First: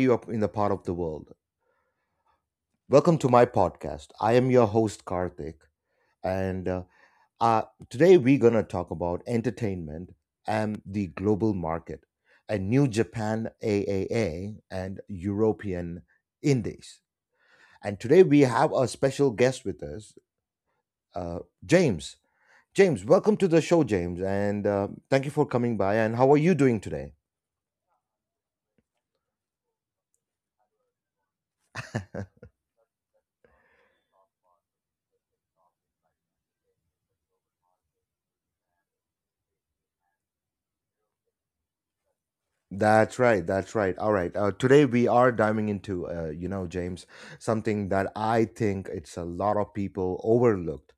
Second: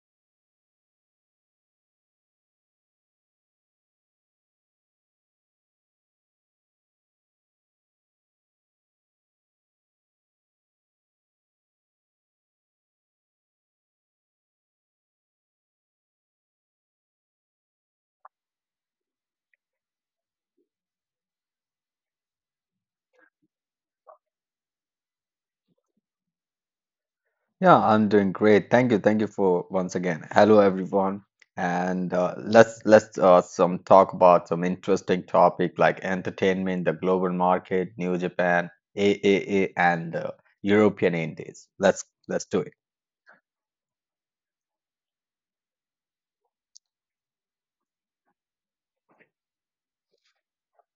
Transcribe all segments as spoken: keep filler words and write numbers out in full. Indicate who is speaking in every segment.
Speaker 1: you are in the part of the world. Welcome to my podcast. I am your host, Karthik, and uh, uh, today we're going to talk about entertainment and the global market and New Japan triple A and European Indies. And today we have a special guest with us, uh, James. James, welcome to the show, James, and uh, thank you for coming by. And how are you doing today?
Speaker 2: Yeah, I'm doing great. Thank you. Thank you for once again. Hello, everyone. And uh, let's let's uh, some talk about some interesting topic like entertainment, the global market, New Japan, A A A, and uh, European Indies. Let's let's do it.
Speaker 1: That's right. That's right. All right. Uh, today we are diving into, uh, you know, James, something that I think it's a lot of people overlooked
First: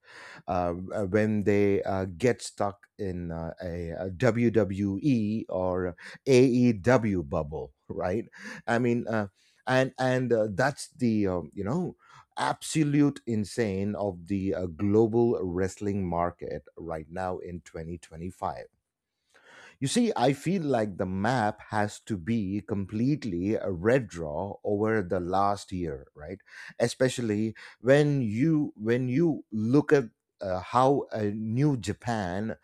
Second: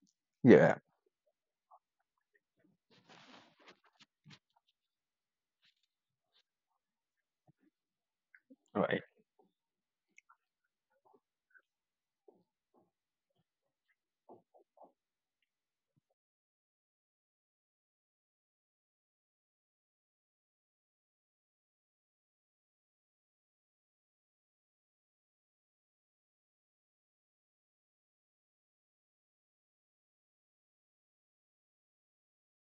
Speaker 1: uh,
Speaker 2: Yeah.
Speaker 1: uh, when they uh, get stuck in uh, a, W W E or A E W bubble, right? I
Speaker 2: Right.
Speaker 1: mean, uh, and and uh, that's the um, you know, absolute insane of the uh, global wrestling market right now in twenty twenty-five. You see, I feel like the map has to be completely a red draw over the last year, right? Especially when you when you look at uh, how a new Japan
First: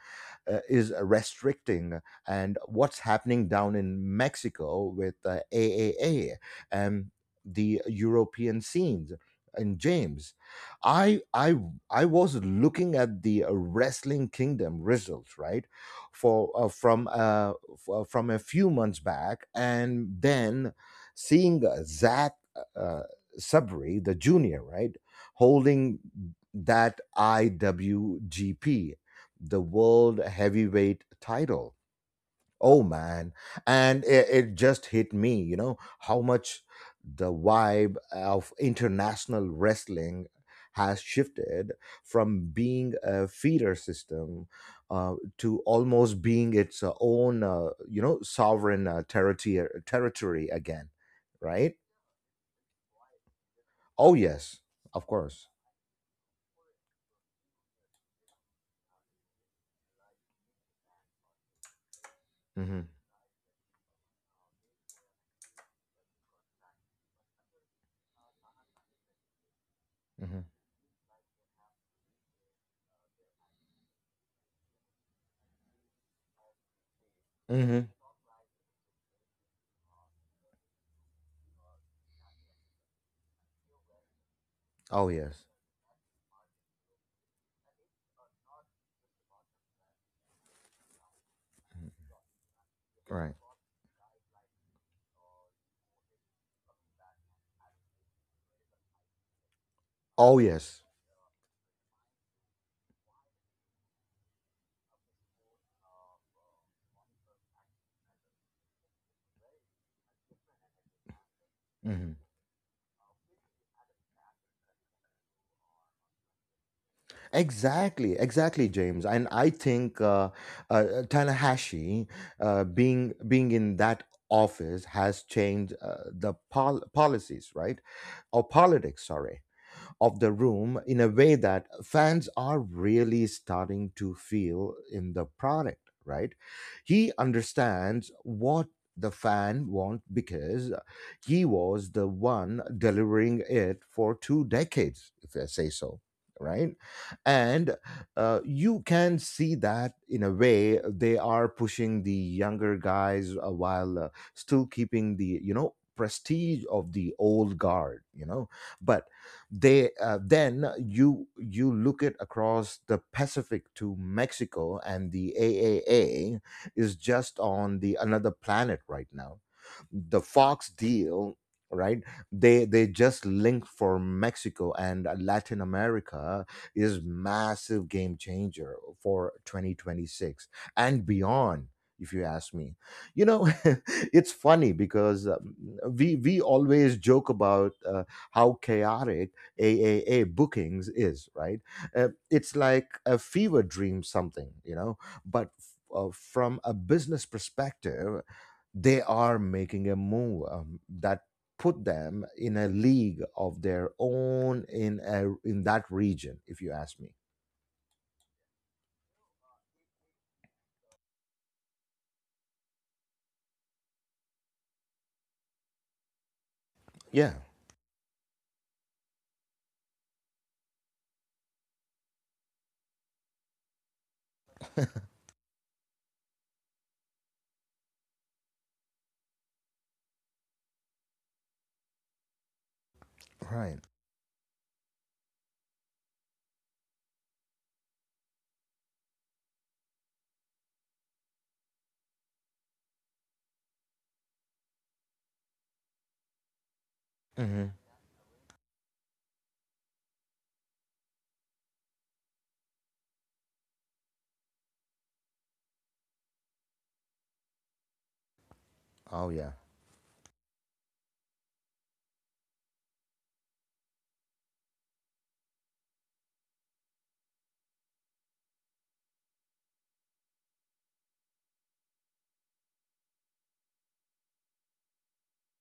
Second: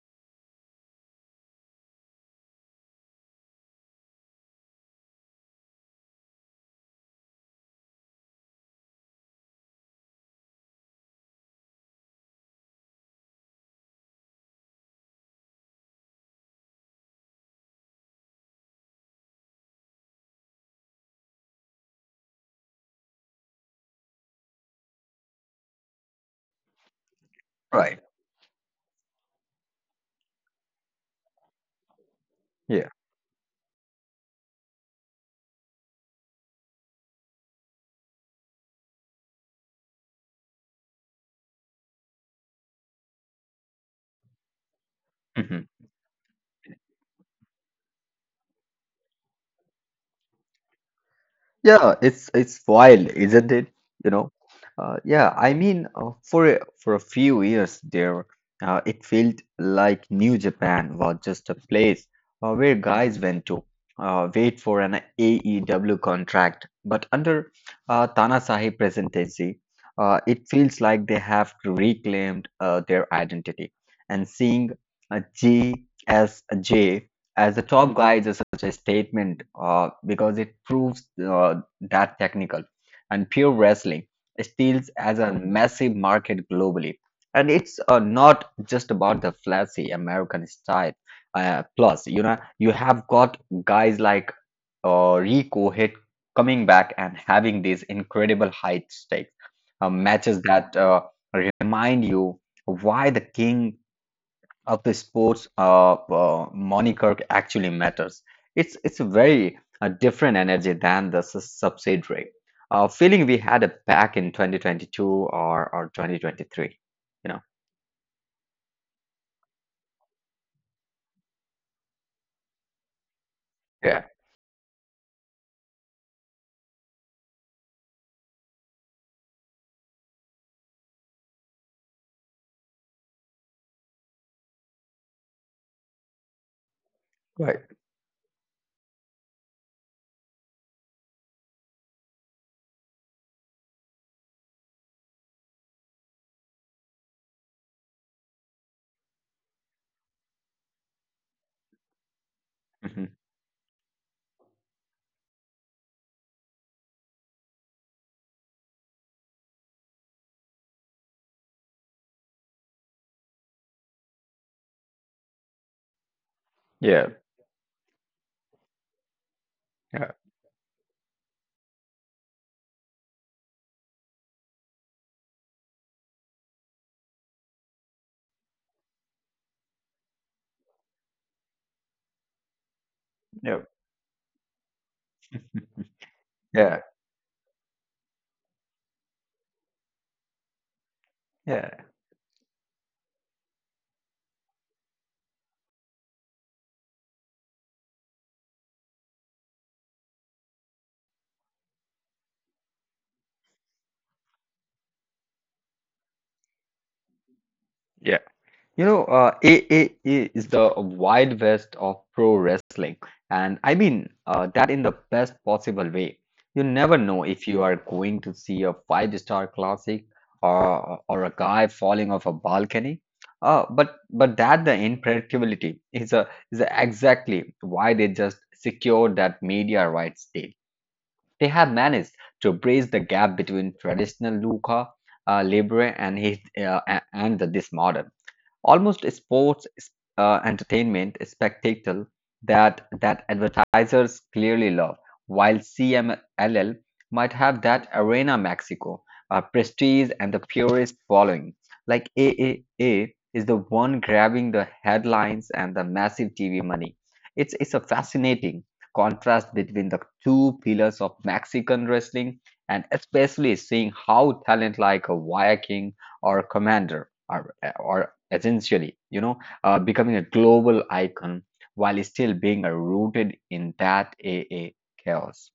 Speaker 1: uh, is restricting, and what's happening down in Mexico with uh, triple A and the European scenes, and James. I I I was looking at the wrestling kingdom results, right, for uh, from uh, f- uh, from a few months back, and then seeing uh, Zach uh, Sabri the junior, right, holding that
Speaker 2: Right.
Speaker 1: I W G P, the world heavyweight title. Oh
Speaker 2: Yeah.
Speaker 1: man, and it, it just hit me, you know, how much the vibe of international wrestling has shifted from being a feeder system, uh, to
Speaker 2: Mhm.
Speaker 1: almost being its uh, own, uh, you know, sovereign uh, territory territory again, right?
Speaker 2: Yeah, it's it's wild, isn't it?
Speaker 1: Oh
Speaker 2: You know,
Speaker 1: yes,
Speaker 2: uh,
Speaker 1: of
Speaker 2: yeah.
Speaker 1: course.
Speaker 2: I mean, uh, for a, for a few years there, uh, it felt like New Japan was just a place uh, where
Speaker 1: Mm-hmm.
Speaker 2: guys went to uh, wait for an A E W contract. But under uh, Tanahashi presidency, uh,
Speaker 1: Mm-hmm.
Speaker 2: it feels like they have reclaimed uh, their identity. And seeing a G S J as the
Speaker 1: Mm-hmm.
Speaker 2: top guy is such a statement uh, because it proves uh, that technical and pure wrestling steals
Speaker 1: Oh
Speaker 2: as a
Speaker 1: yes,
Speaker 2: massive market globally, and it's uh, not just about the flashy American style. Uh, plus, you know, you have
Speaker 1: right.
Speaker 2: got guys like uh, Rico Hit coming back and having these incredible high stakes uh,
Speaker 1: Oh
Speaker 2: matches
Speaker 1: yes.
Speaker 2: that uh, remind you why the king of the sports uh, uh, moniker actually matters. It's it's a very uh, different energy than the s-
Speaker 1: Mhm.
Speaker 2: subsidiary uh, feeling we had it back in twenty twenty-two or or twenty twenty-three. You know.
Speaker 1: Exactly, exactly, James. And I think uh, uh, Tanahashi uh, being being in that
Speaker 2: Yeah,
Speaker 1: office has changed uh, the pol- policies, right? Or politics, sorry, of the room in a way that fans are really starting to feel in the product, right? He
Speaker 2: right.
Speaker 1: understands what the fan want, because he was the one delivering it for two decades, if I say so, right? And uh, you can see that in a way they are pushing the younger
Speaker 2: Mhm.
Speaker 1: guys, uh, while uh, still keeping the, you know, prestige of the old guard, you know, but they uh, then you you look at across the Pacific to Mexico, and the A A A is
Speaker 2: Yeah,
Speaker 1: just on the another planet right now.
Speaker 2: yeah.
Speaker 1: The Fox deal, right? They they just linked for Mexico, and Latin America is massive game changer for twenty twenty-six and beyond. If you ask me, you know,
Speaker 2: Yep.
Speaker 1: it's funny because um, we we
Speaker 2: Yeah,
Speaker 1: always joke about uh, how chaotic a A A bookings is, right?
Speaker 2: yeah.
Speaker 1: Uh, it's like a fever dream, something, you know, but f- uh, from a business perspective, they are making a move um, that put them in a league of their own in a, in that region, if you ask me.
Speaker 2: Yeah. You know, uh, A A A is the Wild West of pro wrestling, and I mean uh, that in the best possible way. You never know
Speaker 1: Yeah.
Speaker 2: if you are going to see a five-star classic or or a guy falling off a balcony. Uh, but but that the unpredictability is a is a exactly why they just secured that media rights deal. They have managed to bridge the gap
Speaker 1: Right.
Speaker 2: between traditional lucha uh, libre and his, uh, a- and this modern, almost sports uh, entertainment spectacle that that advertisers clearly love, while C M L L might have
Speaker 1: Hmm.
Speaker 2: that Arena Mexico uh, prestige and the purist following. Like, A A A is the one grabbing the headlines and the massive T V money. It's it's a fascinating
Speaker 1: Oh yeah.
Speaker 2: contrast between the two pillars of Mexican wrestling, and especially seeing how talent like a Viking or Commander are, or essentially, you know, uh, becoming a global icon while still being uh, rooted in that a a chaos.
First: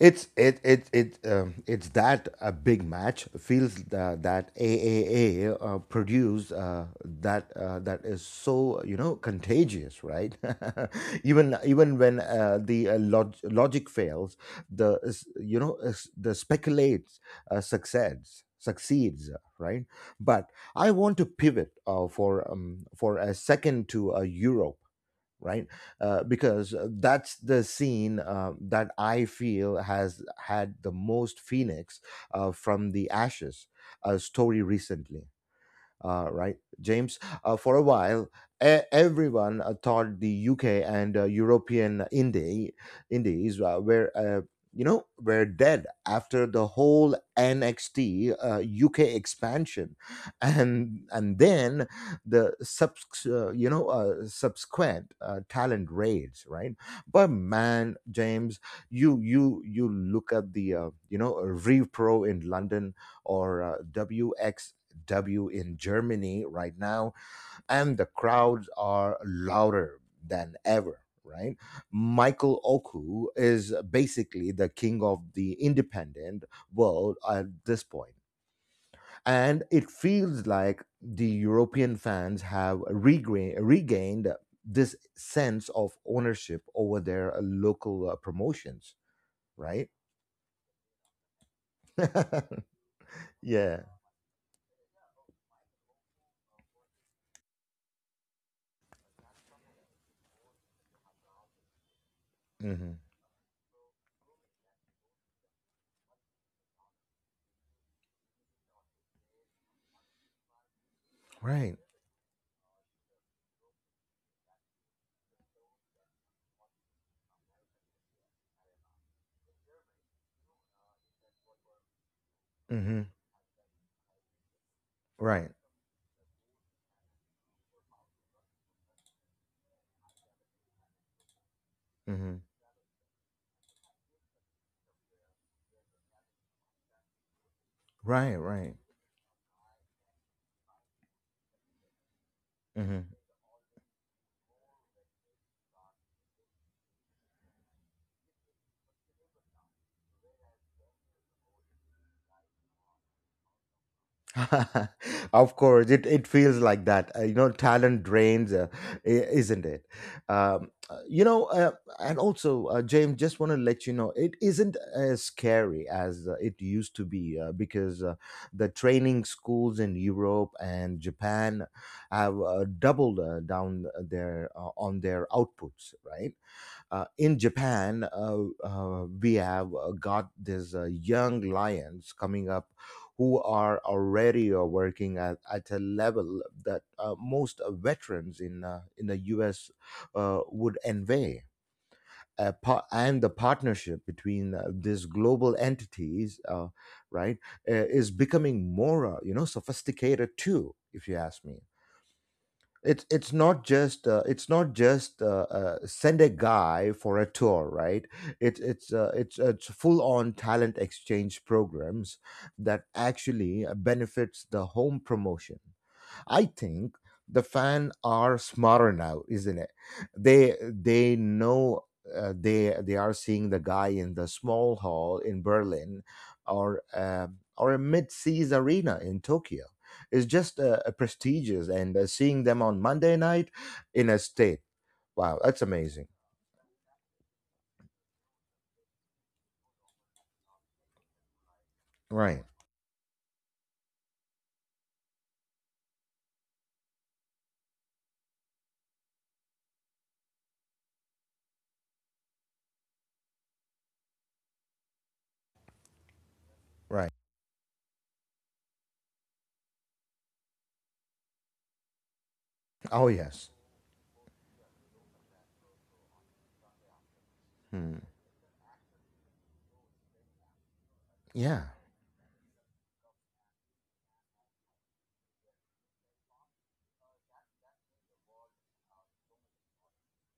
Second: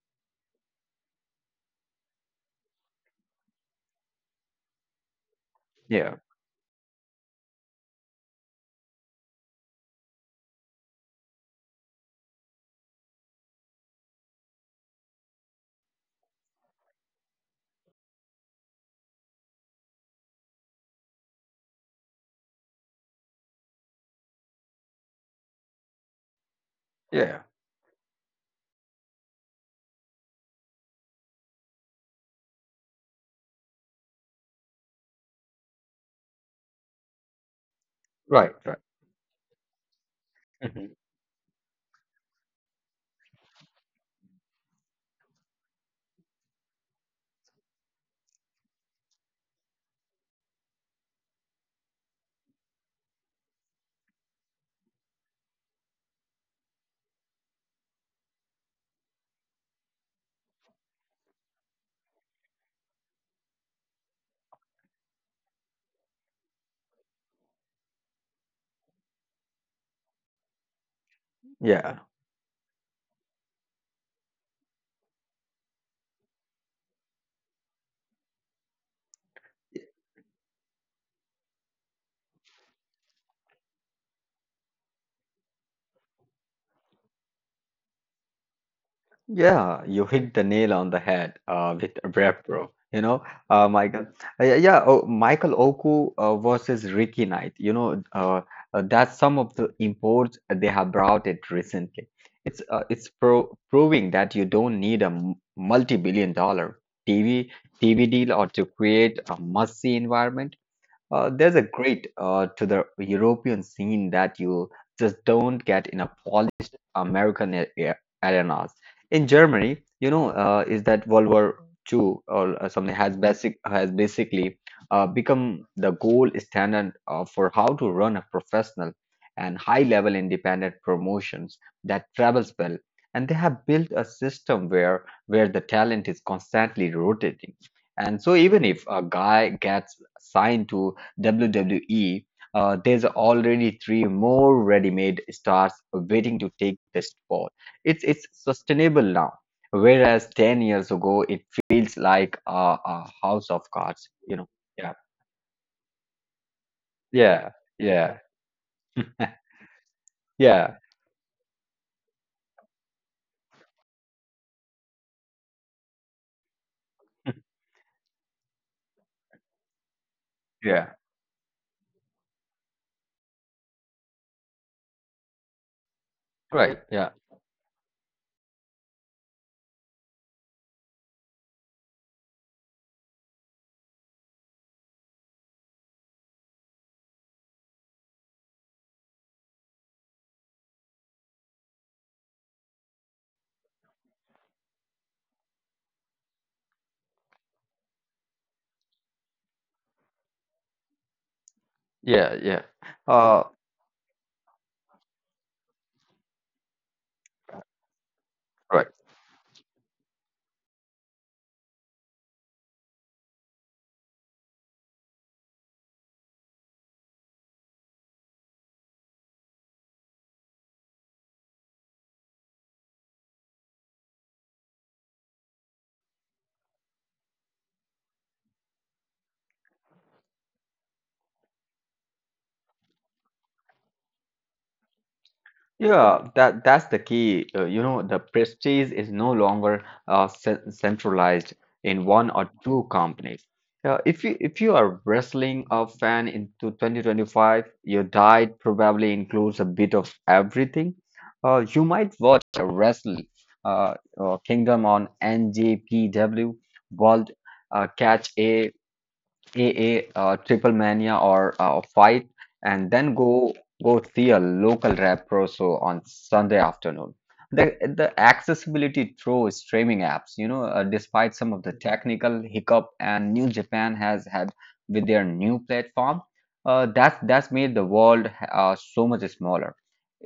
Speaker 1: It's it it it um, It's that a big match feels uh, that A A A uh,
Speaker 2: Yeah.
Speaker 1: produced, uh, that uh, that is so, you know, contagious, right? Even even when uh, the uh, log- logic fails, the is- you know, is- the speculates uh, succeeds succeeds, right? But I want to pivot uh, for um, for a second to uh, euro, right, uh, because uh, that's
Speaker 2: Yeah,
Speaker 1: the scene uh, that I feel has had the most phoenix uh, from the ashes uh, story recently, uh, right, James? Uh, for a while,
Speaker 2: right,
Speaker 1: e-
Speaker 2: right.
Speaker 1: everyone uh, thought the U K
Speaker 2: Mhm.
Speaker 1: and uh, European indie, indies uh, were, uh, you know, were dead after the whole N X T uh, U K expansion, and and then the subs, uh, you know, uh, subsequent uh, talent raids, right? But man, James, you you you look at the, uh, you know, Repro in London, or uh, WXW W in Germany right now, and the crowds are louder than ever. Right,
Speaker 2: Yeah.
Speaker 1: Michael Oku is basically the king of the independent world at this point, and it feels like the European fans have regra- regained this sense of ownership over their uh, local uh, promotions. Right?
Speaker 2: Yeah, you hit the nail on the head uh, with Repro. You know, uh,
Speaker 1: Yeah.
Speaker 2: Michael. Uh, Yeah, yeah. Oh, Michael Oku uh, versus Ricky Knight. You know, uh, uh, that's some of the imports they have brought it recently. It's uh,
Speaker 1: Hmm.
Speaker 2: it's pro proving that you don't need a m- multi-billion dollar T V T V deal or to create a must-see environment. Uh, there's
Speaker 1: Right.
Speaker 2: a great uh, to the European scene that you just don't get in a polished American a- a- arenas. In Germany, you know, uh, is that World War two or uh, something
Speaker 1: Hmm.
Speaker 2: has basic has basically uh,
Speaker 1: Right.
Speaker 2: become the gold standard uh, for how to run a professional and high-level independent promotions that
Speaker 1: Hmm.
Speaker 2: travels well. And they have built a system where where the talent is constantly rotating. And
Speaker 1: Right.
Speaker 2: so even
Speaker 1: Right.
Speaker 2: if a guy gets signed to W W E, uh,
Speaker 1: Hmm.
Speaker 2: there's already three more ready-made stars waiting to take this spot. It's it's sustainable now, whereas ten years ago it feels like a, a house of cards. You know? Yeah.
Speaker 1: Of course it, it feels like that. Uh, you know,
Speaker 2: Yeah.
Speaker 1: talent
Speaker 2: Yeah.
Speaker 1: drains, uh, i- isn't it, um,
Speaker 2: Yeah.
Speaker 1: uh, you know, uh, and also, uh, James, just want to let you know it isn't as scary as uh, it used to be, uh, because uh, the training schools in europe
Speaker 2: Yeah.
Speaker 1: and japan have uh, doubled uh, down uh, their uh, on their outputs, right?
Speaker 2: Right.
Speaker 1: Uh,
Speaker 2: Yeah.
Speaker 1: in Japan, uh, uh, we have uh, got these uh, young lions coming up, who are already uh, working at, at a level that uh, most uh, veterans in, uh, in the U S uh, would envy. Uh, par- and the partnership between uh, these global entities, uh, right, uh, is becoming more, uh, you know, sophisticated too, if you ask me.
Speaker 2: Yeah. Yeah.
Speaker 1: it's it's
Speaker 2: Uh,
Speaker 1: not just uh, it's not just uh, uh, send a guy for a tour, right? It's
Speaker 2: Right.
Speaker 1: it's uh, it's uh, it's full on talent exchange programs that actually uh, benefits the home promotion. I think the fan are smarter now, isn't it? They they know uh, they they are seeing the guy in the small hall in Berlin, or uh, or a mid seas arena in Tokyo. It's just uh, prestigious, and uh, seeing them on Monday night in a state. Wow, that's amazing.
Speaker 2: Yeah, that that's the key. Uh, you know, the prestige is no longer uh, cen- centralized in one
Speaker 1: Right,
Speaker 2: or two companies. Uh, if you if you are wrestling a fan into twenty twenty-five, your diet probably includes a bit of everything. Uh, you might watch a wrestling uh, uh, kingdom on N J P W,
Speaker 1: right.
Speaker 2: World uh, Catch A. A A uh, Triple Mania or uh, Fight, and
Speaker 1: Oh
Speaker 2: then
Speaker 1: yes.
Speaker 2: go go see a local rap pro show on Sunday afternoon. The
Speaker 1: Hmm.
Speaker 2: the accessibility through streaming apps, you know, uh, despite
Speaker 1: Yeah.
Speaker 2: some of the technical hiccup and New Japan has had with their new platform, uh, that's that's made the world uh, so much smaller.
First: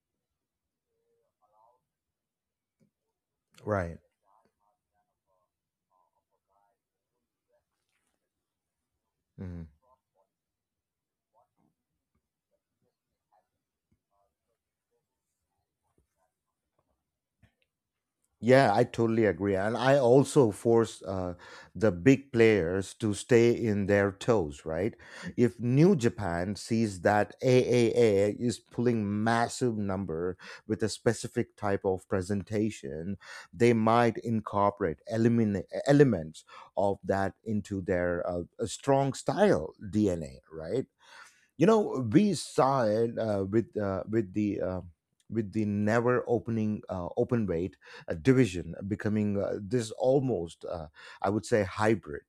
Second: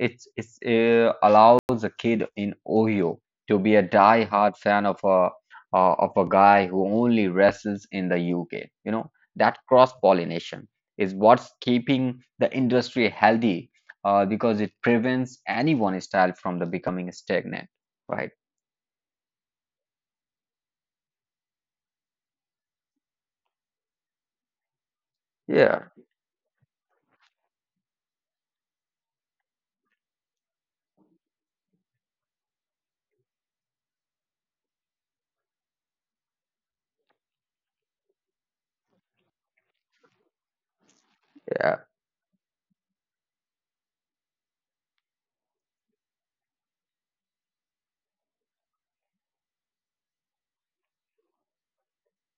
Speaker 2: It's it's uh, allows a kid in Ohio to be a
Speaker 1: Right.
Speaker 2: die-hard fan of a uh, of a guy who only wrestles in the U K. You know that
Speaker 1: Hmm.
Speaker 2: cross-pollination is what's keeping the industry healthy uh, because it prevents any one style from the becoming stagnant, right?
Speaker 1: Yeah, I totally agree. And I also force uh, the big players to stay in their toes, right? If
Speaker 2: Yeah.
Speaker 1: New Japan sees that triple A is pulling massive number with a specific type of presentation, they might incorporate elimin- elements of that into their uh, a strong style D N A, right? You
Speaker 2: Yeah.
Speaker 1: know, we saw it uh, with uh, with the uh, with the never opening uh, open weight uh, division becoming uh, this almost, uh, I would say, hybrid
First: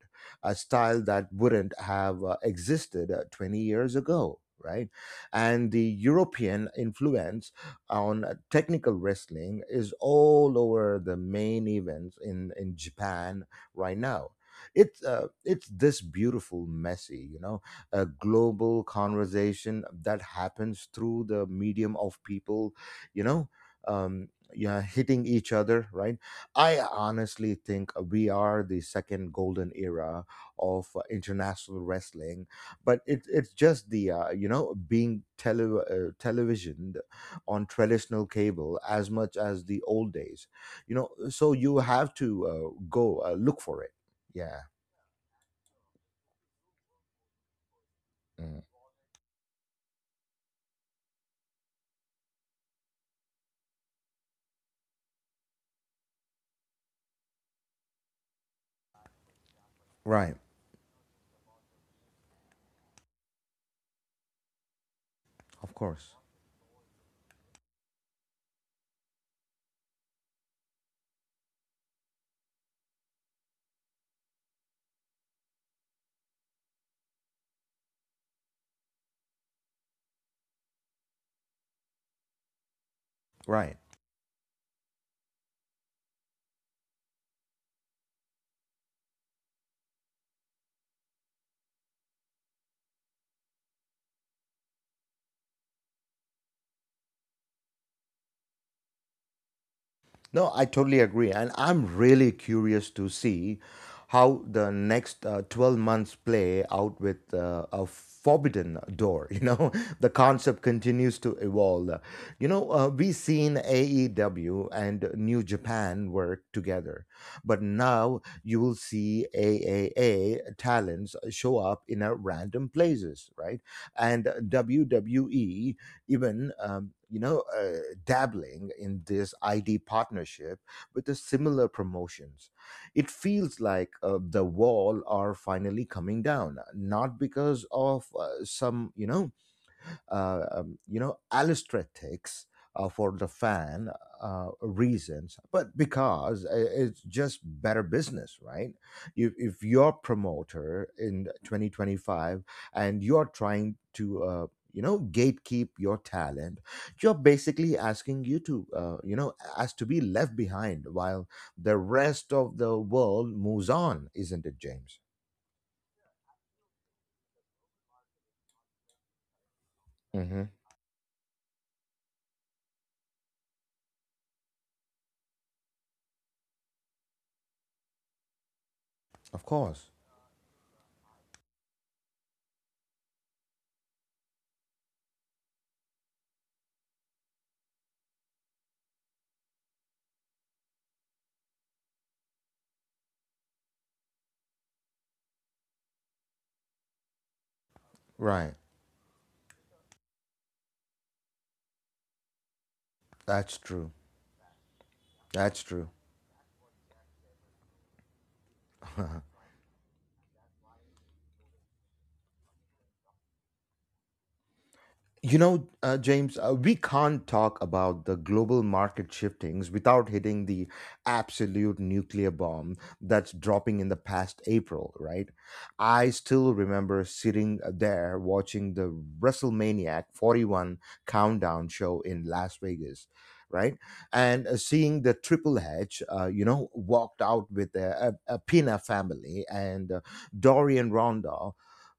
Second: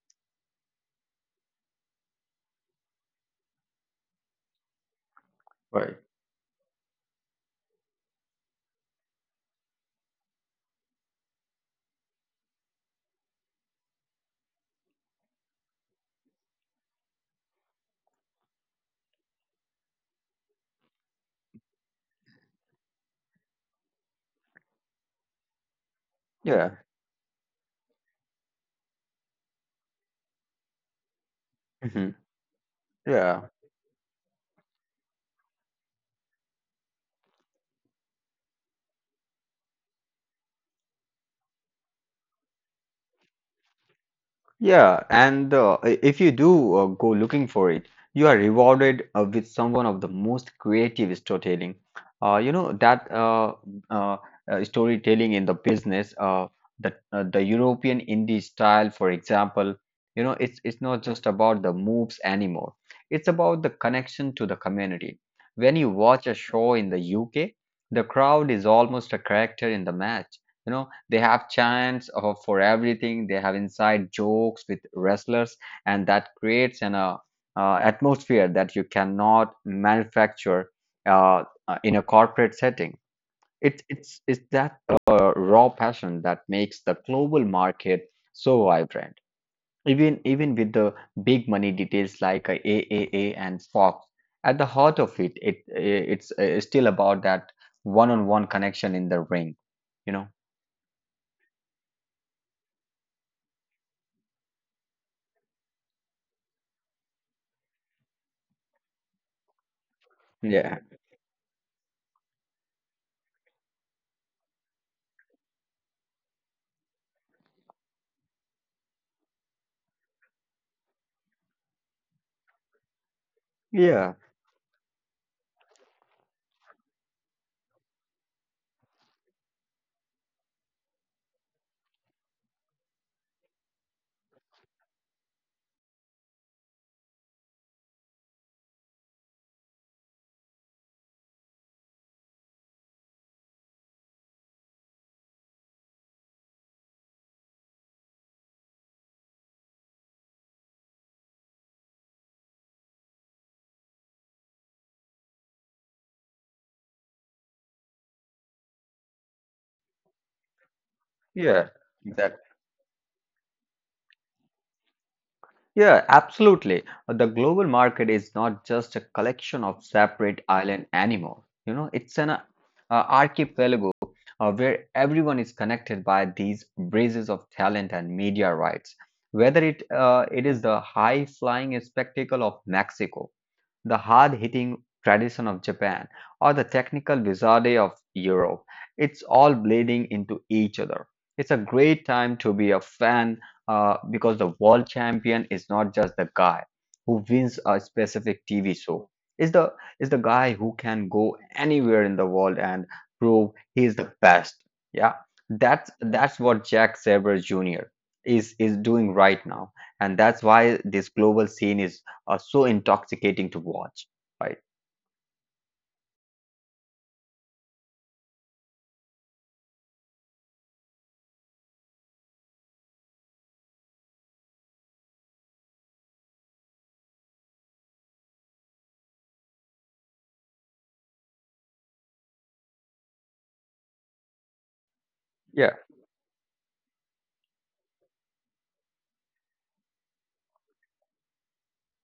Speaker 1: a style that wouldn't have uh, existed uh, twenty years ago, right? And the
Speaker 2: Right.
Speaker 1: european influence on uh, technical wrestling is all over the main events in in japan right now. It's uh, it's this beautiful messy, you know, a global conversation that happens through the medium of people, you know, um, yeah, hitting each other, right?
Speaker 2: Yeah.
Speaker 1: I honestly think we are the second golden era of uh, international
Speaker 2: Mhm.
Speaker 1: wrestling, but it,
Speaker 2: Yeah.
Speaker 1: it's just the, uh, you know, being tele- uh, televisioned on traditional cable as much as the old days, you know, so you have to uh, go uh, look for it. Yeah.
Speaker 2: Yeah, and uh, i- if you do uh, go looking for it, you are
Speaker 1: Mm.
Speaker 2: rewarded uh, with some one of the most creative storytelling. Uh, you know that uh, uh, uh, storytelling in the business, uh, the uh, the European indie style, for example, you know,
Speaker 1: Right.
Speaker 2: it's it's not just about the moves anymore. It's about the connection to the community. When
Speaker 1: Of
Speaker 2: you watch
Speaker 1: course.
Speaker 2: a show in the U K, the crowd is almost a character in the match. You know, they have chants of, for everything. They have inside jokes with wrestlers, and that creates an uh, uh, atmosphere that you cannot manufacture uh, uh, in a corporate setting. It's
Speaker 1: Right.
Speaker 2: it's it's that uh, raw passion that makes the global market so vibrant. Even even with the big money details like uh, A A A and Fox, at the heart of it, it it's uh, still about that one-on-one connection in the ring. You know?
Speaker 1: No, I totally agree. And I'm really curious to see how the next uh, twelve months play out with uh, a forbidden door. You know, the concept
Speaker 2: Yeah.
Speaker 1: continues to evolve. You know, uh, we've seen A E W and New Japan work together, but now you will see triple A talents show up in a random places, right?
Speaker 2: Yeah.
Speaker 1: And W W E even um, you know, uh, dabbling in this I D partnership with the similar promotions. It feels like uh, the wall are finally coming down, not because of uh, some, you know, uh, um, you know, aesthetics uh, for the fan uh, reasons, but because i- it's just better business, right? If, if you're promoter in twenty twenty-five and you're trying to, uh, you know, gatekeep your talent, you're basically asking you to, uh, you know, as to be left behind while
Speaker 2: Yeah,
Speaker 1: the rest
Speaker 2: exactly.
Speaker 1: of the world moves on, isn't it, James?
Speaker 2: Yeah, absolutely. The global market is not just a collection of separate
Speaker 1: Mm-hmm.
Speaker 2: island anymore. You know, it's an uh, archipelago uh, where everyone is connected by these bridges of talent and media rights.
Speaker 1: Of
Speaker 2: Whether it
Speaker 1: course.
Speaker 2: uh, it is the high flying spectacle of Mexico, the hard-hitting tradition of Japan, or the technical wizardry of Europe. It's all bleeding into each other. It's a great time to be a fan uh, because the world champion is not just the guy who wins a specific
Speaker 1: Right.
Speaker 2: T V show. It's the is the guy who can go anywhere in the world and prove
Speaker 1: That's
Speaker 2: he is
Speaker 1: true.
Speaker 2: the best. Yeah,
Speaker 1: That's
Speaker 2: that's
Speaker 1: true.
Speaker 2: that's what Jack Sabre Junior is is doing right now, and that's why this global scene is are so intoxicating to watch, right?
Speaker 1: You know, uh, James, uh, we can't talk about the global market shiftings without hitting the absolute nuclear bomb that's dropping in the past April, right? I still remember sitting uh, there watching the WrestleManiac forty-one countdown show in Las Vegas, right? And uh, seeing the Triple
Speaker 2: Yeah,
Speaker 1: H, uh, you know, walked out with a, a, a Pina family, and uh, Dorian Ronda.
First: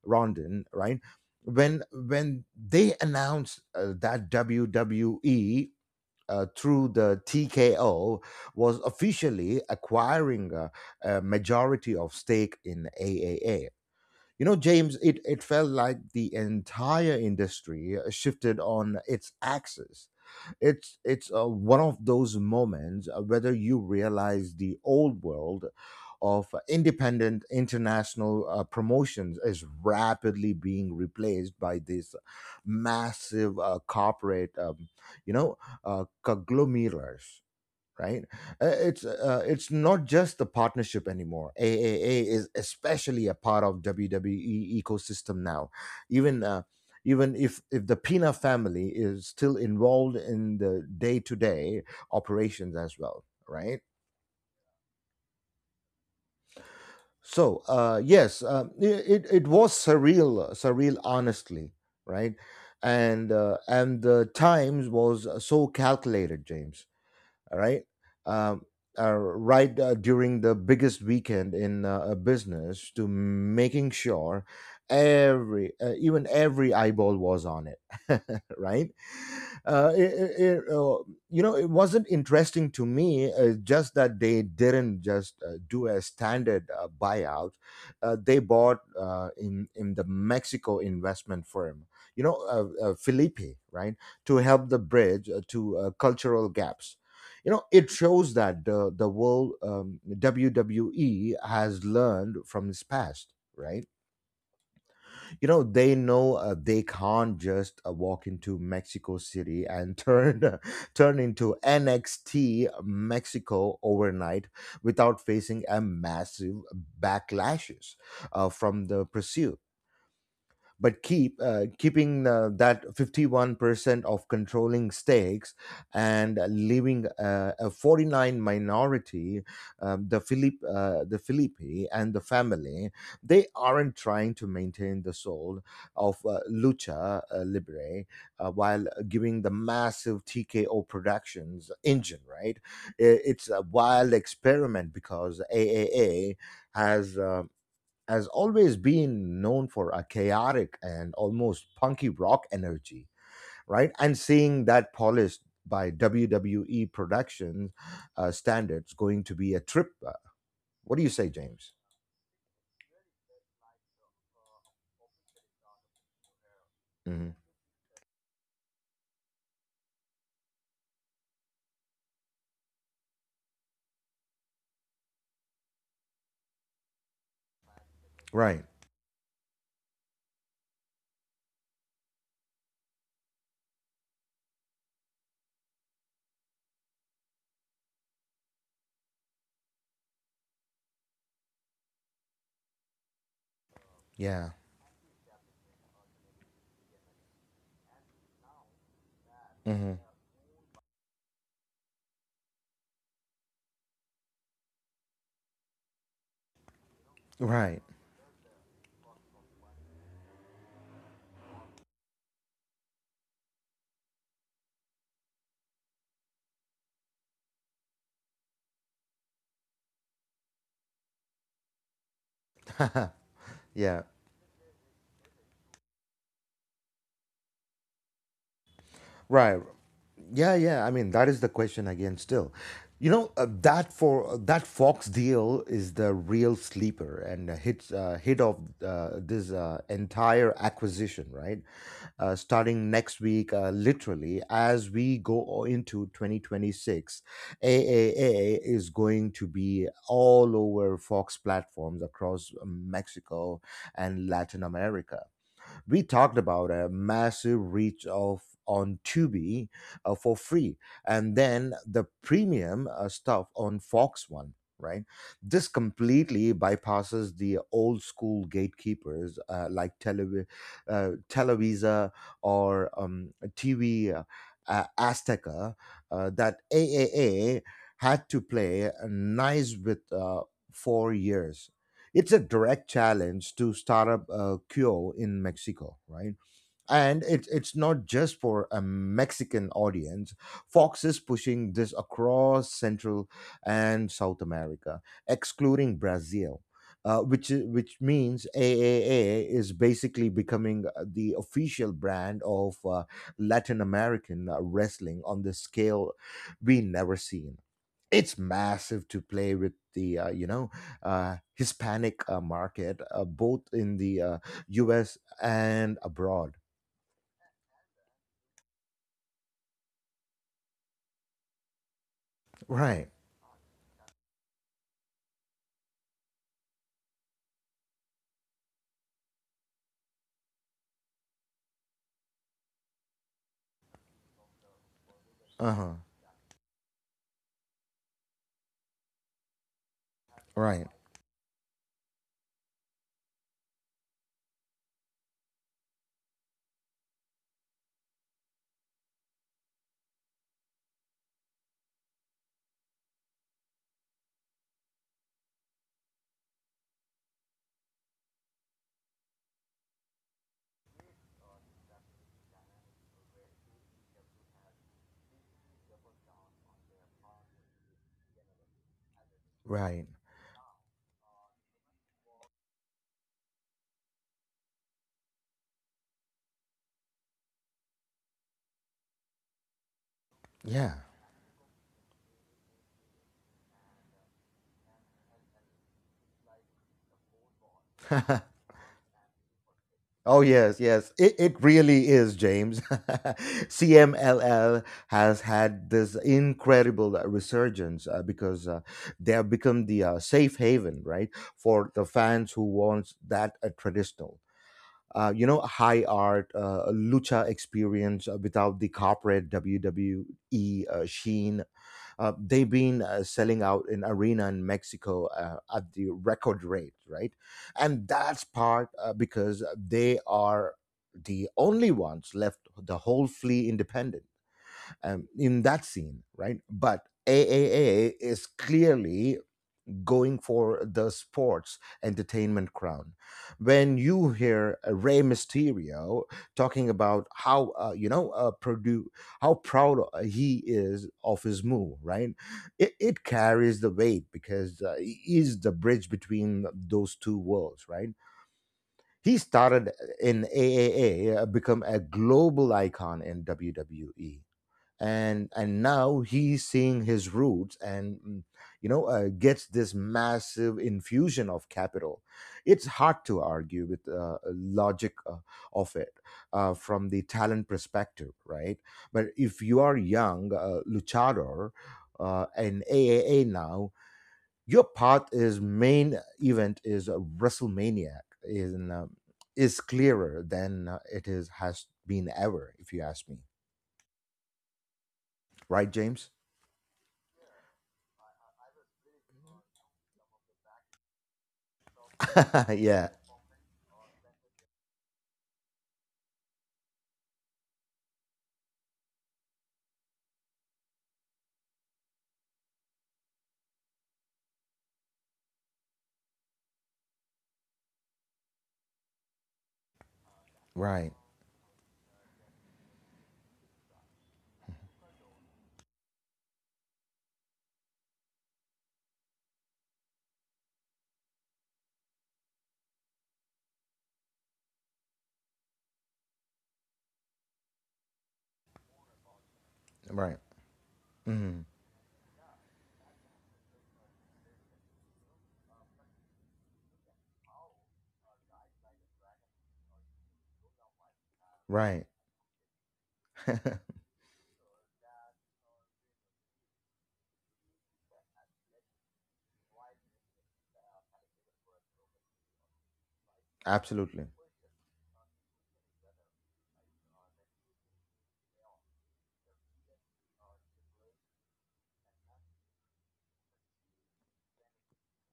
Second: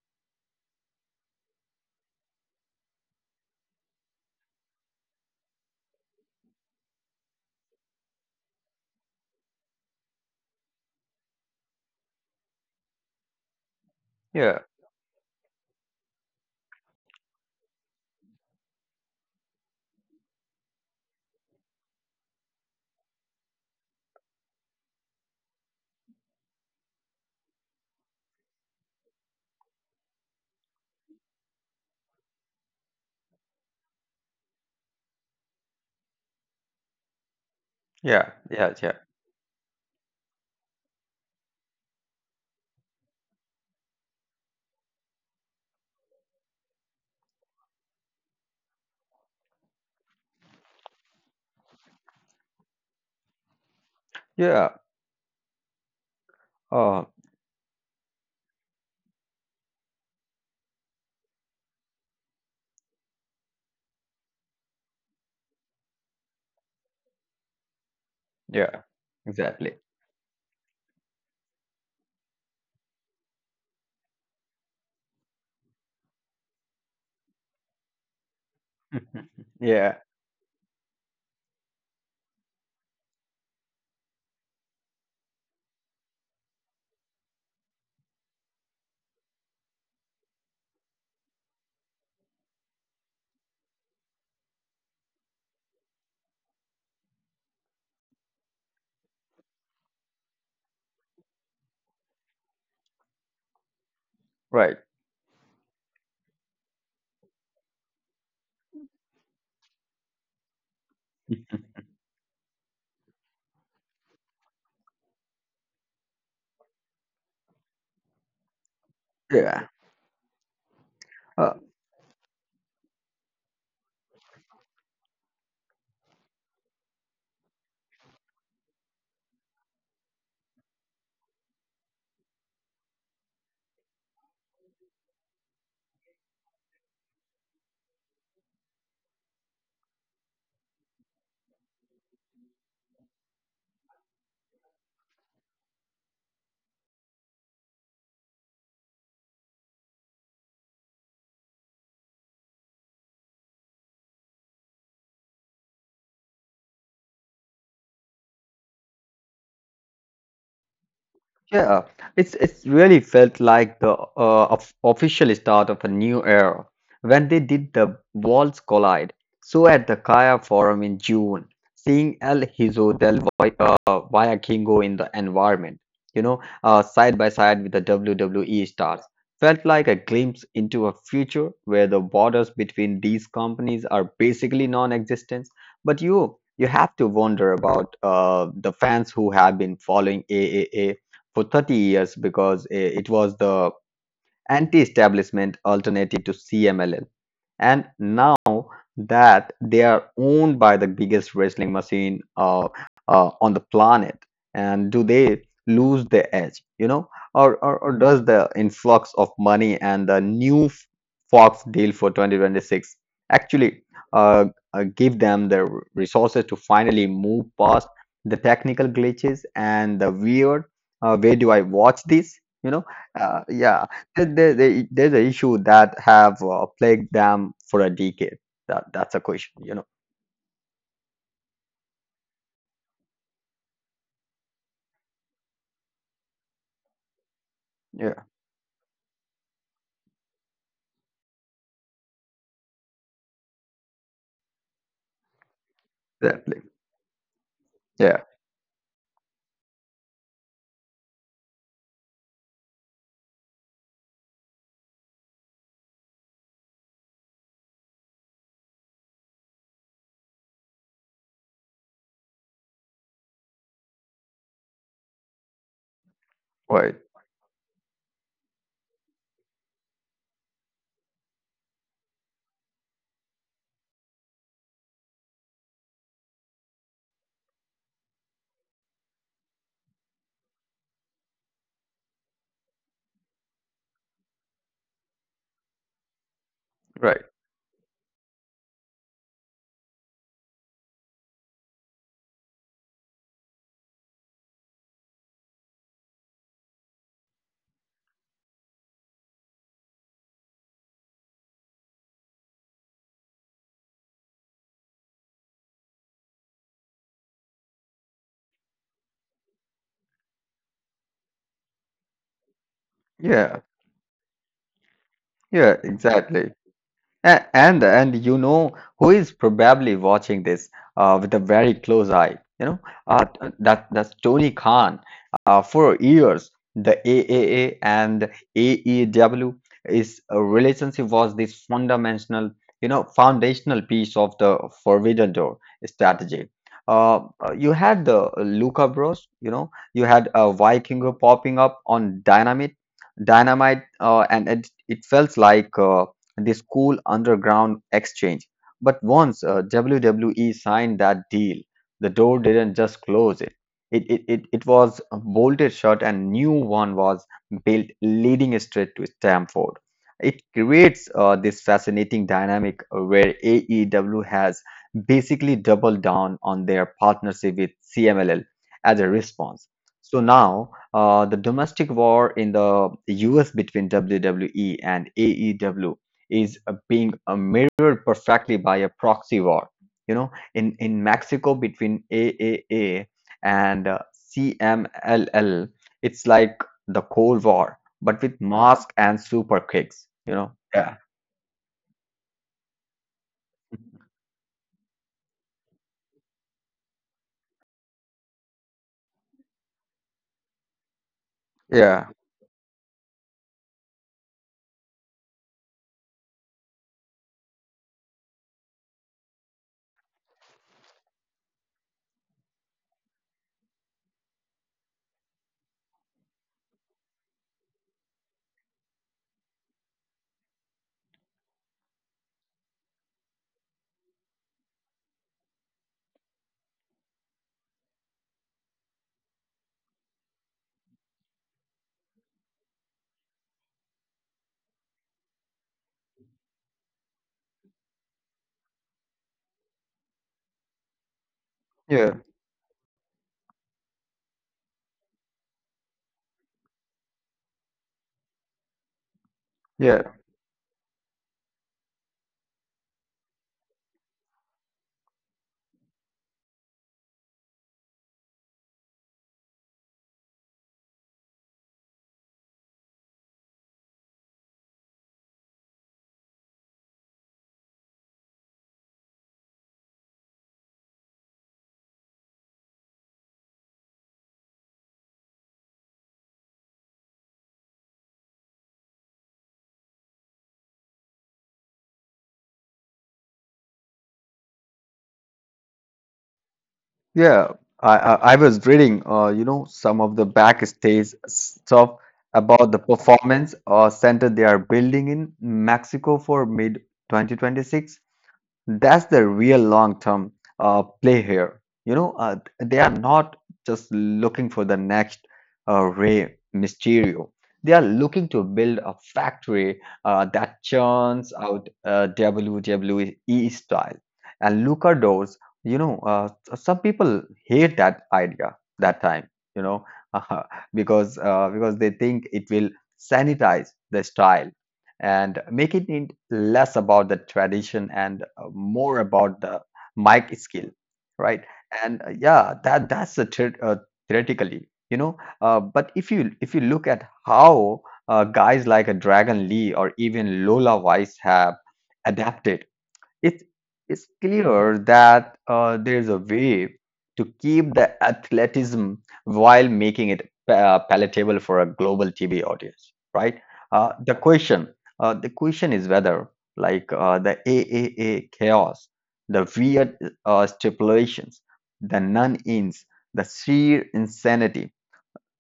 Speaker 1: Rondon, right? when when they announced uh, that W W E uh, through the T K O was officially acquiring a, a majority of stake in triple A. You know,
Speaker 2: yeah,
Speaker 1: James, it, it felt like the entire industry uh, shifted on its axis. It's it's uh, one of those moments uh, whether you realize the old world of independent international uh, promotions is rapidly being replaced by this massive uh, corporate, um, you know, uh, conglomerates, right.
Speaker 2: yeah,
Speaker 1: Uh,
Speaker 2: yeah, yeah,
Speaker 1: it's uh, it's not just the partnership anymore. AAA is especially a part of WWE ecosystem now, even uh, even if if the Pina family is still involved in the day-to-day operations as well, right?
Speaker 2: yeah. Uh,
Speaker 1: So uh yes, um, i- it it was surreal, surreal honestly, right. And uh, and the times was so calculated, James, all right. um,
Speaker 2: yeah,
Speaker 1: uh,
Speaker 2: exactly.
Speaker 1: right, uh, during the biggest weekend in uh, a business, to making sure every uh, even every eyeball was on it right.
Speaker 2: Yeah,
Speaker 1: uh, it, it, it, uh, you know, it wasn't interesting to me uh, just that they didn't just uh, do a standard uh, buyout. Uh, they bought uh, in in the Mexico investment firm, you know, uh, uh, Felipe, right, to help the bridge uh, to uh, cultural gaps. You know, it shows that the the world, um, WWE, has learned from its past, right.
Speaker 2: right.
Speaker 1: You know, they know uh, they can't just uh, walk into Mexico City and turn turn into NXT Mexico overnight without facing a massive backlashes uh, from the pursuit.
Speaker 2: Yeah.
Speaker 1: But keep
Speaker 2: Uh,
Speaker 1: uh, keeping uh, that fifty-one percent of controlling stakes and leaving uh, a forty-nine minority. um, the Philip uh, the Filippi and the family, they aren't trying to maintain the soul of uh, lucha uh, libre, uh, while giving the massive T K O productions engine, right. I- it's a wild experiment because triple A has um, has always been known for a chaotic and almost punky rock energy, right? And seeing that polished by W W E production uh, standards going to be a trip. uh, What do you say, James?
Speaker 2: Yeah, it's it's really felt like the uh, of- official start of a new era when they
Speaker 1: Hmm.
Speaker 2: did the Worlds Collide. So at the Kaya Forum in June, seeing El Hizo del Vi- uh, Vikingo in the environment, you know, uh, side by side with the
Speaker 1: Right.
Speaker 2: W W E stars, felt like a glimpse into a future where the borders between these companies are basically non-existent. But you you have to wonder about uh, the fans who have been following A A A for thirty years because eh, it was the
Speaker 1: Yeah.
Speaker 2: anti-establishment alternative to C M L L. And now that they
Speaker 1: Hmm.
Speaker 2: are owned by the biggest wrestling machine uh, uh, on the planet, and do they lose their edge? You know, or, or
Speaker 1: Right.
Speaker 2: or does the influx of money and the new f- Fox deal for twenty twenty-six actually uh, uh, give them the r- resources to finally move past the technical glitches and the weird? Uh, where do I watch this? You know, uh, yeah,
Speaker 1: Yeah.
Speaker 2: there- there- there- there's an issue that have uh, plagued them for a decade. That that's a
Speaker 1: Right.
Speaker 2: question, you know.
Speaker 1: Yeah, yeah. I mean, that is the question again. Still, you know, uh, that for uh, that Fox deal is the real sleeper and uh, hits uh,
Speaker 2: Yeah,
Speaker 1: hit of uh, this uh, entire acquisition, right? Uh, starting next week, uh, literally, as we go into
Speaker 2: exactly.
Speaker 1: twenty twenty-six,
Speaker 2: Yeah,
Speaker 1: triple A is going to be all over Fox platforms across Mexico and Latin America. We talked about a massive reach of on Tubi uh, for free, and then the premium uh, stuff on Fox One. Right, this completely
Speaker 2: right,
Speaker 1: bypasses the old school gatekeepers uh, like Televi- uh, Televisa, or um, T V, uh, uh, Azteca, uh, that triple A had to play nice with uh, for years. It's a direct challenge to startup uh, Q O in Mexico, right?
Speaker 2: right.
Speaker 1: And it's it's not just for a Mexican audience. Fox is pushing this across Central and South America, excluding Brazil. Uh, which i- which means triple A is basically becoming uh, the official brand of uh, Latin American uh, wrestling on the scale we never seen. It's massive to play with the uh, you know, uh, Hispanic uh, market, uh,
Speaker 2: Yeah,
Speaker 1: both in the uh, U S
Speaker 2: yeah,
Speaker 1: and
Speaker 2: exactly.
Speaker 1: abroad.
Speaker 2: A- And and you know who is probably watching this uh, with a very close eye. You know,
Speaker 1: Right.
Speaker 2: uh, t- that that's Tony Khan. Uh, for years, the A A A and A E W is a relationship was this fundamental, you know, foundational piece of the Forbidden Door
Speaker 1: Uh huh.
Speaker 2: strategy. Uh, uh, you had the Luca Bros. You know, you had a
Speaker 1: Right.
Speaker 2: Vikingo popping up on Dynamite, Dynamite, uh, and it, it felt like. Uh, the School Underground Exchange. But once uh, W W E signed that deal, the door didn't just close it. It, it, it, it was bolted shut, and new one was built leading straight to Stamford. It creates uh, this fascinating dynamic where A E W has basically doubled down on their partnership with C M L L as a response.
Speaker 1: Right.
Speaker 2: So now, uh, the domestic war in the U S between W W E and A E W is uh, being uh, mirrored perfectly by a proxy war. You know, in,
Speaker 1: Yeah.
Speaker 2: in Mexico between A A A and uh, C M L L, it's like the Cold War, but with mask and super kicks. You
Speaker 1: Oh
Speaker 2: know.
Speaker 1: yes,
Speaker 2: Yeah.
Speaker 1: yes. It it really is, James. C M L L has had this incredible uh, resurgence uh, because uh, they have become the uh, safe haven, right, for the
Speaker 2: Yeah.
Speaker 1: fans who want that uh, traditional, uh, you know, high art, uh, lucha experience uh, without the corporate W W E uh, sheen. Uh, they've been uh, selling out in arena in Mexico uh, at the record rate, right? And that's part uh, because they are the only ones left, the whole flea independent um, in that scene, right? But triple A is clearly going for the sports entertainment crown. When you hear uh, Rey Mysterio talking about how uh, you know, uh, Purdue, how proud uh, he is of his move,
Speaker 2: Yeah.
Speaker 1: right? It, it carries the weight because uh, he is the bridge between those two worlds, right? He started
Speaker 2: Yeah.
Speaker 1: in triple A, uh, become a global icon in W W E, and and now he's seeing his roots and mm, you know, uh, gets this massive infusion of capital. It's hard to argue with uh, uh, logic uh, of it, uh, from the talent perspective, right? But if you are young uh, luchador, uh, and AAA now, your path is main event, is uh, WrestleMania, is um, is clearer than uh, it is has been ever, if you ask me, right, James?
Speaker 2: Yeah. I, I, I was reading, uh, you know, some of the backstage stuff about the
Speaker 1: Yeah.
Speaker 2: performance uh, center they are building in Mexico for mid twenty twenty-six. That's the real long-term uh, play here. You know, uh, they are not just looking for the next uh, Rey Mysterio. They are looking to build a factory uh, that
Speaker 1: Right.
Speaker 2: churns out uh, W W E style and Luchadors, you know. Uh, some people hate that idea that time, you know, because uh, because they think it will sanitize the style and make it in less about the tradition and uh, more about the mic
Speaker 1: Right.
Speaker 2: skill, right?
Speaker 1: Mhm.
Speaker 2: And uh, yeah, that that's the theor- uh, theoretically, you know. Uh, but if you if you look at how uh, guys like a Dragon Lee or even Lola Weiss have
Speaker 1: Right.
Speaker 2: adapted, it is clear that uh, there is a way to keep the athleticism while making it pa- palatable for a global T V audience, right? Uh, the
Speaker 1: Absolutely.
Speaker 2: question, uh, the question is whether, like uh, the A A A chaos, the weird uh, stipulations, the non-ins, the sheer insanity,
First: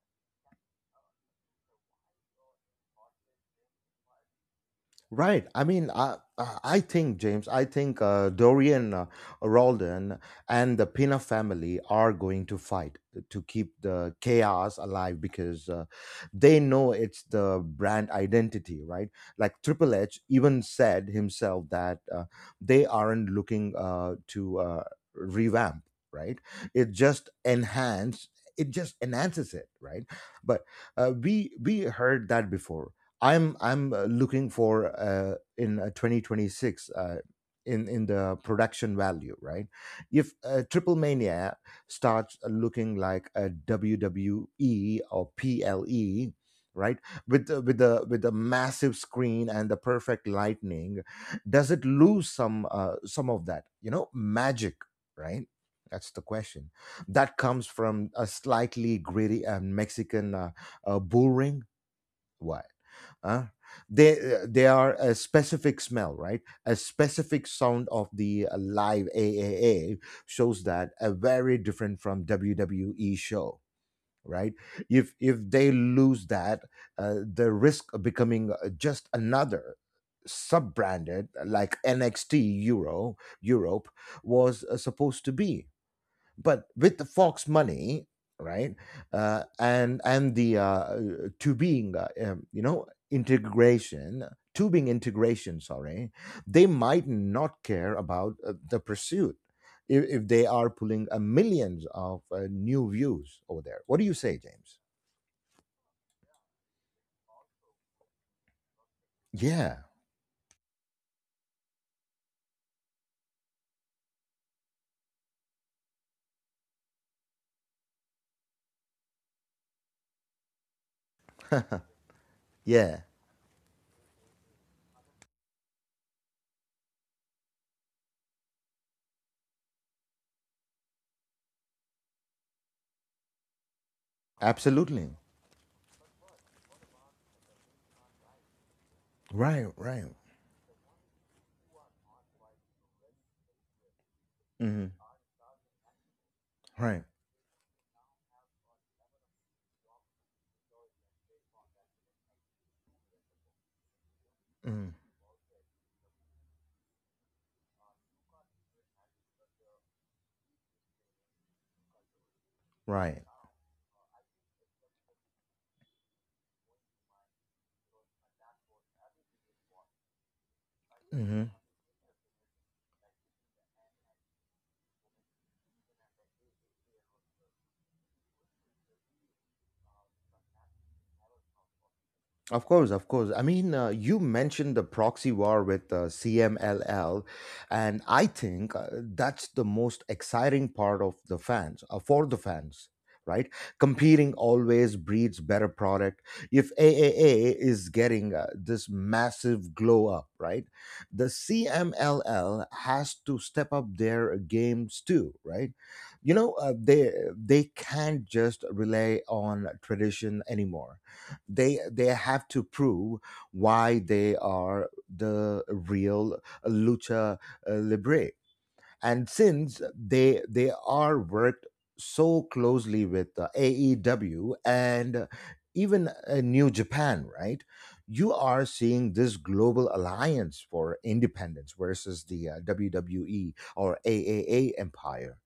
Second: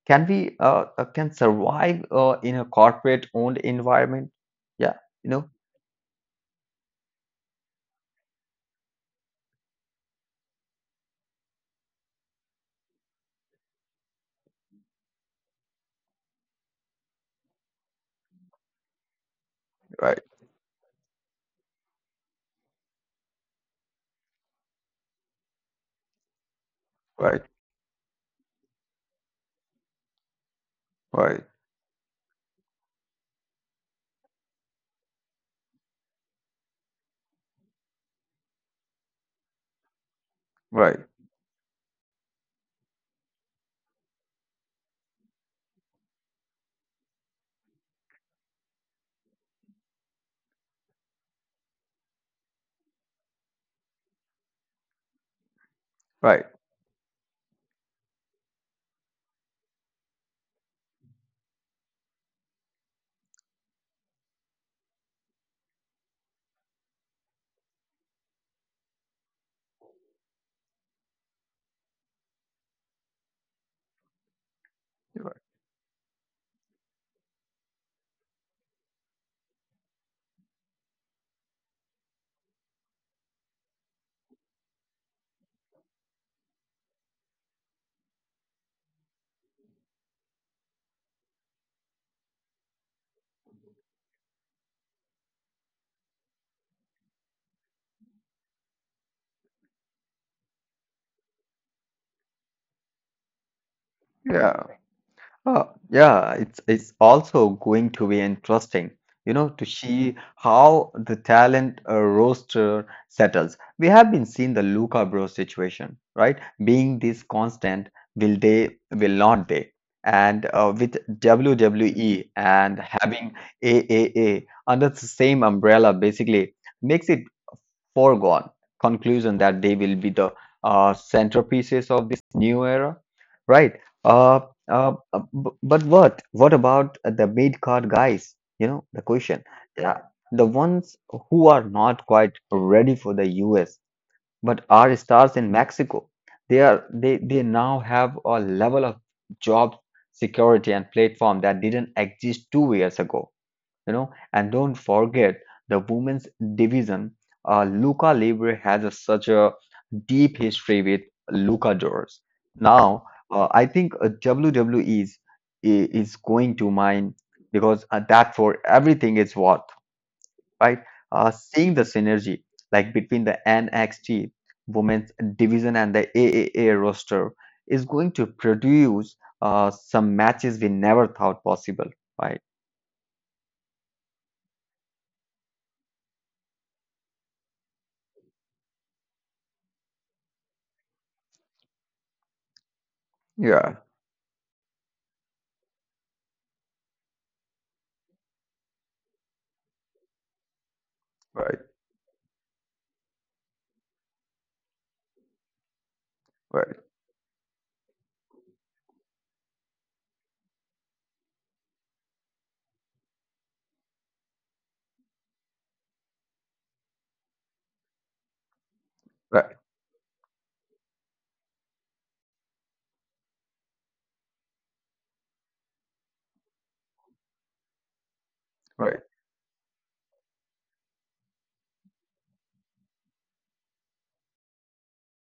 Speaker 2: can we uh, uh, can survive uh, in a corporate-owned environment? Yeah, you
Speaker 1: Right.
Speaker 2: know,
Speaker 1: I mean, I I I think, James, I think uh, Dorian uh, Rolden and the Pina family are going to fight to keep the chaos alive because uh, they know it's the brand identity, right? Like Triple H
Speaker 2: right,
Speaker 1: even said himself that uh, they aren't looking uh, to uh, revamp, right? It just
Speaker 2: right,
Speaker 1: enhance. It just enhances it, right? But uh,
Speaker 2: right,
Speaker 1: we we heard that before. I'm I'm uh, looking for uh, in uh, twenty twenty-six uh, in in the production value, right? If uh, Triple
Speaker 2: right,
Speaker 1: Mania starts looking like a W W E or P L E, right, with the, with the with the massive screen and the perfect lightning, does it lose some uh, some of that, you know, magic, right? That's the
Speaker 2: right.
Speaker 1: question. That comes from a slightly gritty uh, Mexican uh, uh, bullring. What, uh, they, uh, they are a specific smell, right, a specific sound of the uh, live AAA shows that a very different from WWE show, right. If if they lose that, uh, the risk of becoming uh, just another sub branded like NXT Euro Europe was uh, supposed to be. But with the Fox money, right, uh, and and the uh, tubing, uh, um, you know, integration, tubing integration, sorry, they might not care about uh, the pursuit if, if they are pulling uh, millions of uh, new views over there. What do you say,
Speaker 2: Yeah.
Speaker 1: James?
Speaker 2: Uh, yeah, it's it's also going to be interesting, you know, to
Speaker 1: Yeah,
Speaker 2: see how the talent uh, roster settles. We have been seeing the Luca Bro situation, right? Being this constant, will they, will not they? And uh, with W W E and
Speaker 1: yeah,
Speaker 2: having A A A under the same umbrella, basically makes it foregone conclusion that they will be the uh, centerpieces of this new era, right? Uh, uh,
Speaker 1: absolutely.
Speaker 2: uh, b- but what? What about the mid card guys? You know, the question.
Speaker 1: Right, right,
Speaker 2: Uh, the ones who are not quite ready for the U S but
Speaker 1: hmm,
Speaker 2: are stars in Mexico. They are
Speaker 1: right,
Speaker 2: they, they now have a level of job security and platform that didn't exist two years ago. You know, and don't
Speaker 1: mhm,
Speaker 2: forget the women's division. Uh, luca libre has a, such a deep history with luchadors now.
Speaker 1: right.
Speaker 2: uh, I think uh, WWE is i- is going to mine because uh, that for everything is worth, right? Uh,
Speaker 1: Hmm.
Speaker 2: seeing the synergy like between the NXT women's division and the AAA roster is going to produce uh, some matches we never thought possible, right?
Speaker 1: Of course, of course. I mean, uh, you mentioned the proxy war with uh, C M L L, and I think uh, that's the most exciting part of the fans, uh, for the fans, right?
Speaker 2: Yeah,
Speaker 1: Competing always breeds better product. If triple A is getting uh, this massive glow up, right? The
Speaker 2: right,
Speaker 1: C M L L has to step up their games too, right? You know, uh,
Speaker 2: right.
Speaker 1: they they can't just rely on tradition anymore. They they have to prove why they are the real lucha uh, libre. And
Speaker 2: Right,
Speaker 1: since they they are worked so closely with uh, A E W and even uh, New Japan, right, you are
Speaker 2: right.
Speaker 1: seeing this global alliance for independence versus the uh, W W E or triple A empire.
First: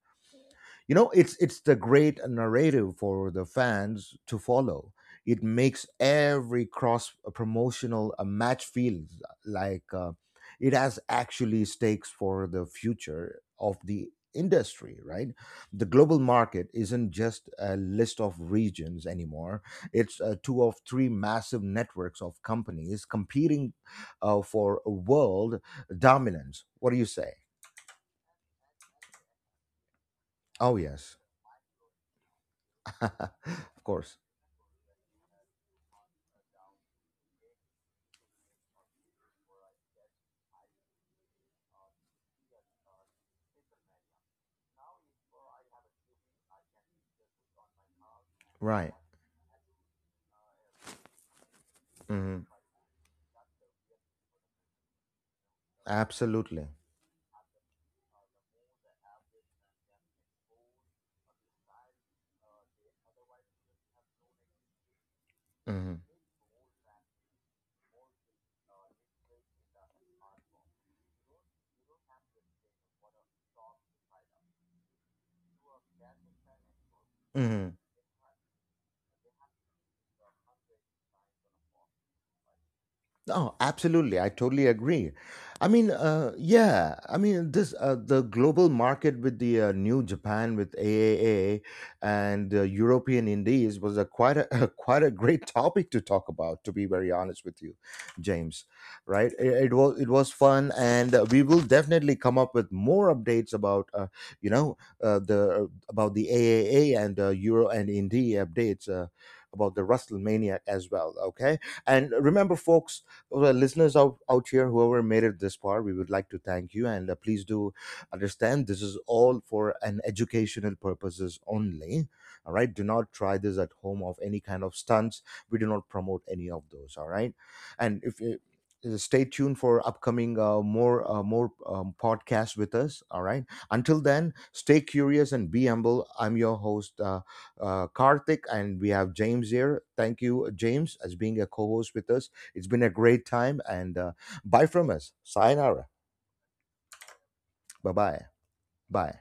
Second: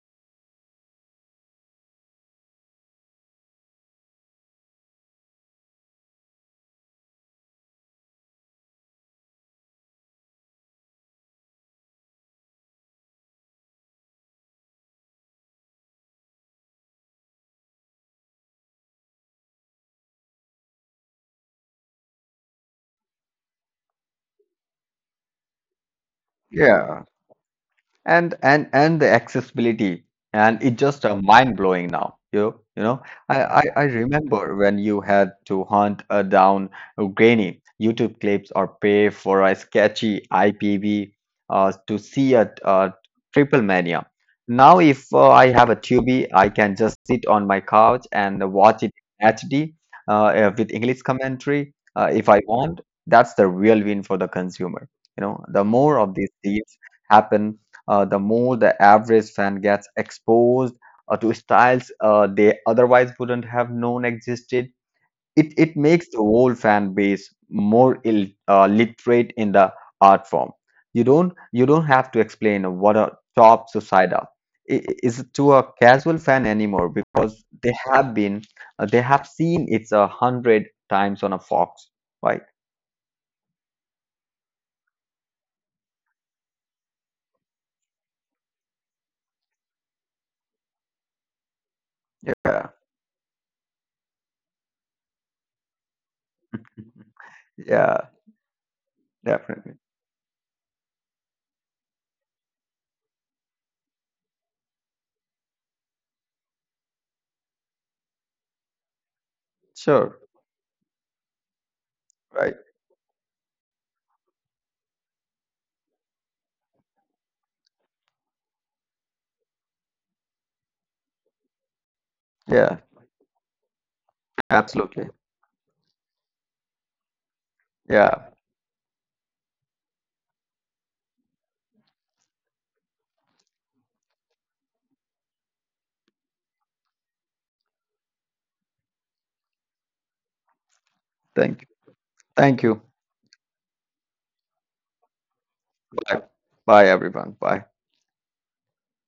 Speaker 1: You know, it's it's the great narrative for the fans to follow. It makes every cross uh, promotional a match feels uh, like uh, it has actually stakes for the future of the industry, right. The global market isn't just a list of regions anymore. It's uh, two of three massive networks of companies competing uh, for world dominance. What do
Speaker 2: Yeah,
Speaker 1: you say?
Speaker 2: and and and the accessibility, and it's
Speaker 1: Oh
Speaker 2: just a
Speaker 1: yes.
Speaker 2: mind blowing now. you you know, I, I i
Speaker 1: Of course.
Speaker 2: remember when you had to hunt uh, down grainy YouTube clips or pay for a sketchy IPV uh, to see a, uh Triple Mania. Now if uh, I have a Tubi I can just sit on my couch and watch it
Speaker 1: Right.
Speaker 2: in HD, uh, uh, with English commentary uh, if I
Speaker 1: Mm-hmm.
Speaker 2: want. That's the real win for the consumer. You know, the more of these
Speaker 1: Absolutely.
Speaker 2: deals happen, uh, the more the average fan gets exposed uh, to styles uh, they otherwise wouldn't have known existed. It, it
Speaker 1: Mm-hmm.
Speaker 2: makes the whole fan base more Ill, uh, literate in the art form. You don't you don't have to explain what a top suicida i- i- is to a casual fan anymore because they
Speaker 1: Mm-hmm.
Speaker 2: have been uh, they have seen it a hundred times on a Fox, right?
Speaker 1: Oh, absolutely. I totally agree. I mean, uh, yeah. I mean, this uh, the global market with the uh, new Japan with triple A and uh,
Speaker 2: Yeah,
Speaker 1: European Indies was a quite a, a quite a great topic to talk about. To be very honest with you,
Speaker 2: yeah,
Speaker 1: James, right? It, it
Speaker 2: definitely.
Speaker 1: was it was fun, and uh, we will definitely come up with more updates about uh, you know uh, the uh, about the triple A and uh, Euro and Indie updates uh, about the
Speaker 2: Sure,
Speaker 1: WrestleMania as well. Okay, and remember,
Speaker 2: right.
Speaker 1: folks, well, listeners out, out here, whoever made it this far, we would like to thank you. And uh, please do understand this is all for an educational purposes only. All right. Do
Speaker 2: Yeah,
Speaker 1: not try this at home of any kind of
Speaker 2: absolutely.
Speaker 1: stunts. We do not promote any of those. All right. And if
Speaker 2: Yeah.
Speaker 1: you uh, stay tuned for upcoming uh, more uh, more um, podcasts with us. All right. Until then, stay curious and be humble. I'm your host, uh, uh, Karthik, and we have James here. Thank you, James, as being a
Speaker 2: Thank you.
Speaker 1: co-host with us. It's
Speaker 2: Thank
Speaker 1: been a
Speaker 2: you.
Speaker 1: great time, and uh, bye from us. Sayonara.
Speaker 2: Bye. Bye, everyone. Bye.
Speaker 1: Bye bye. Bye.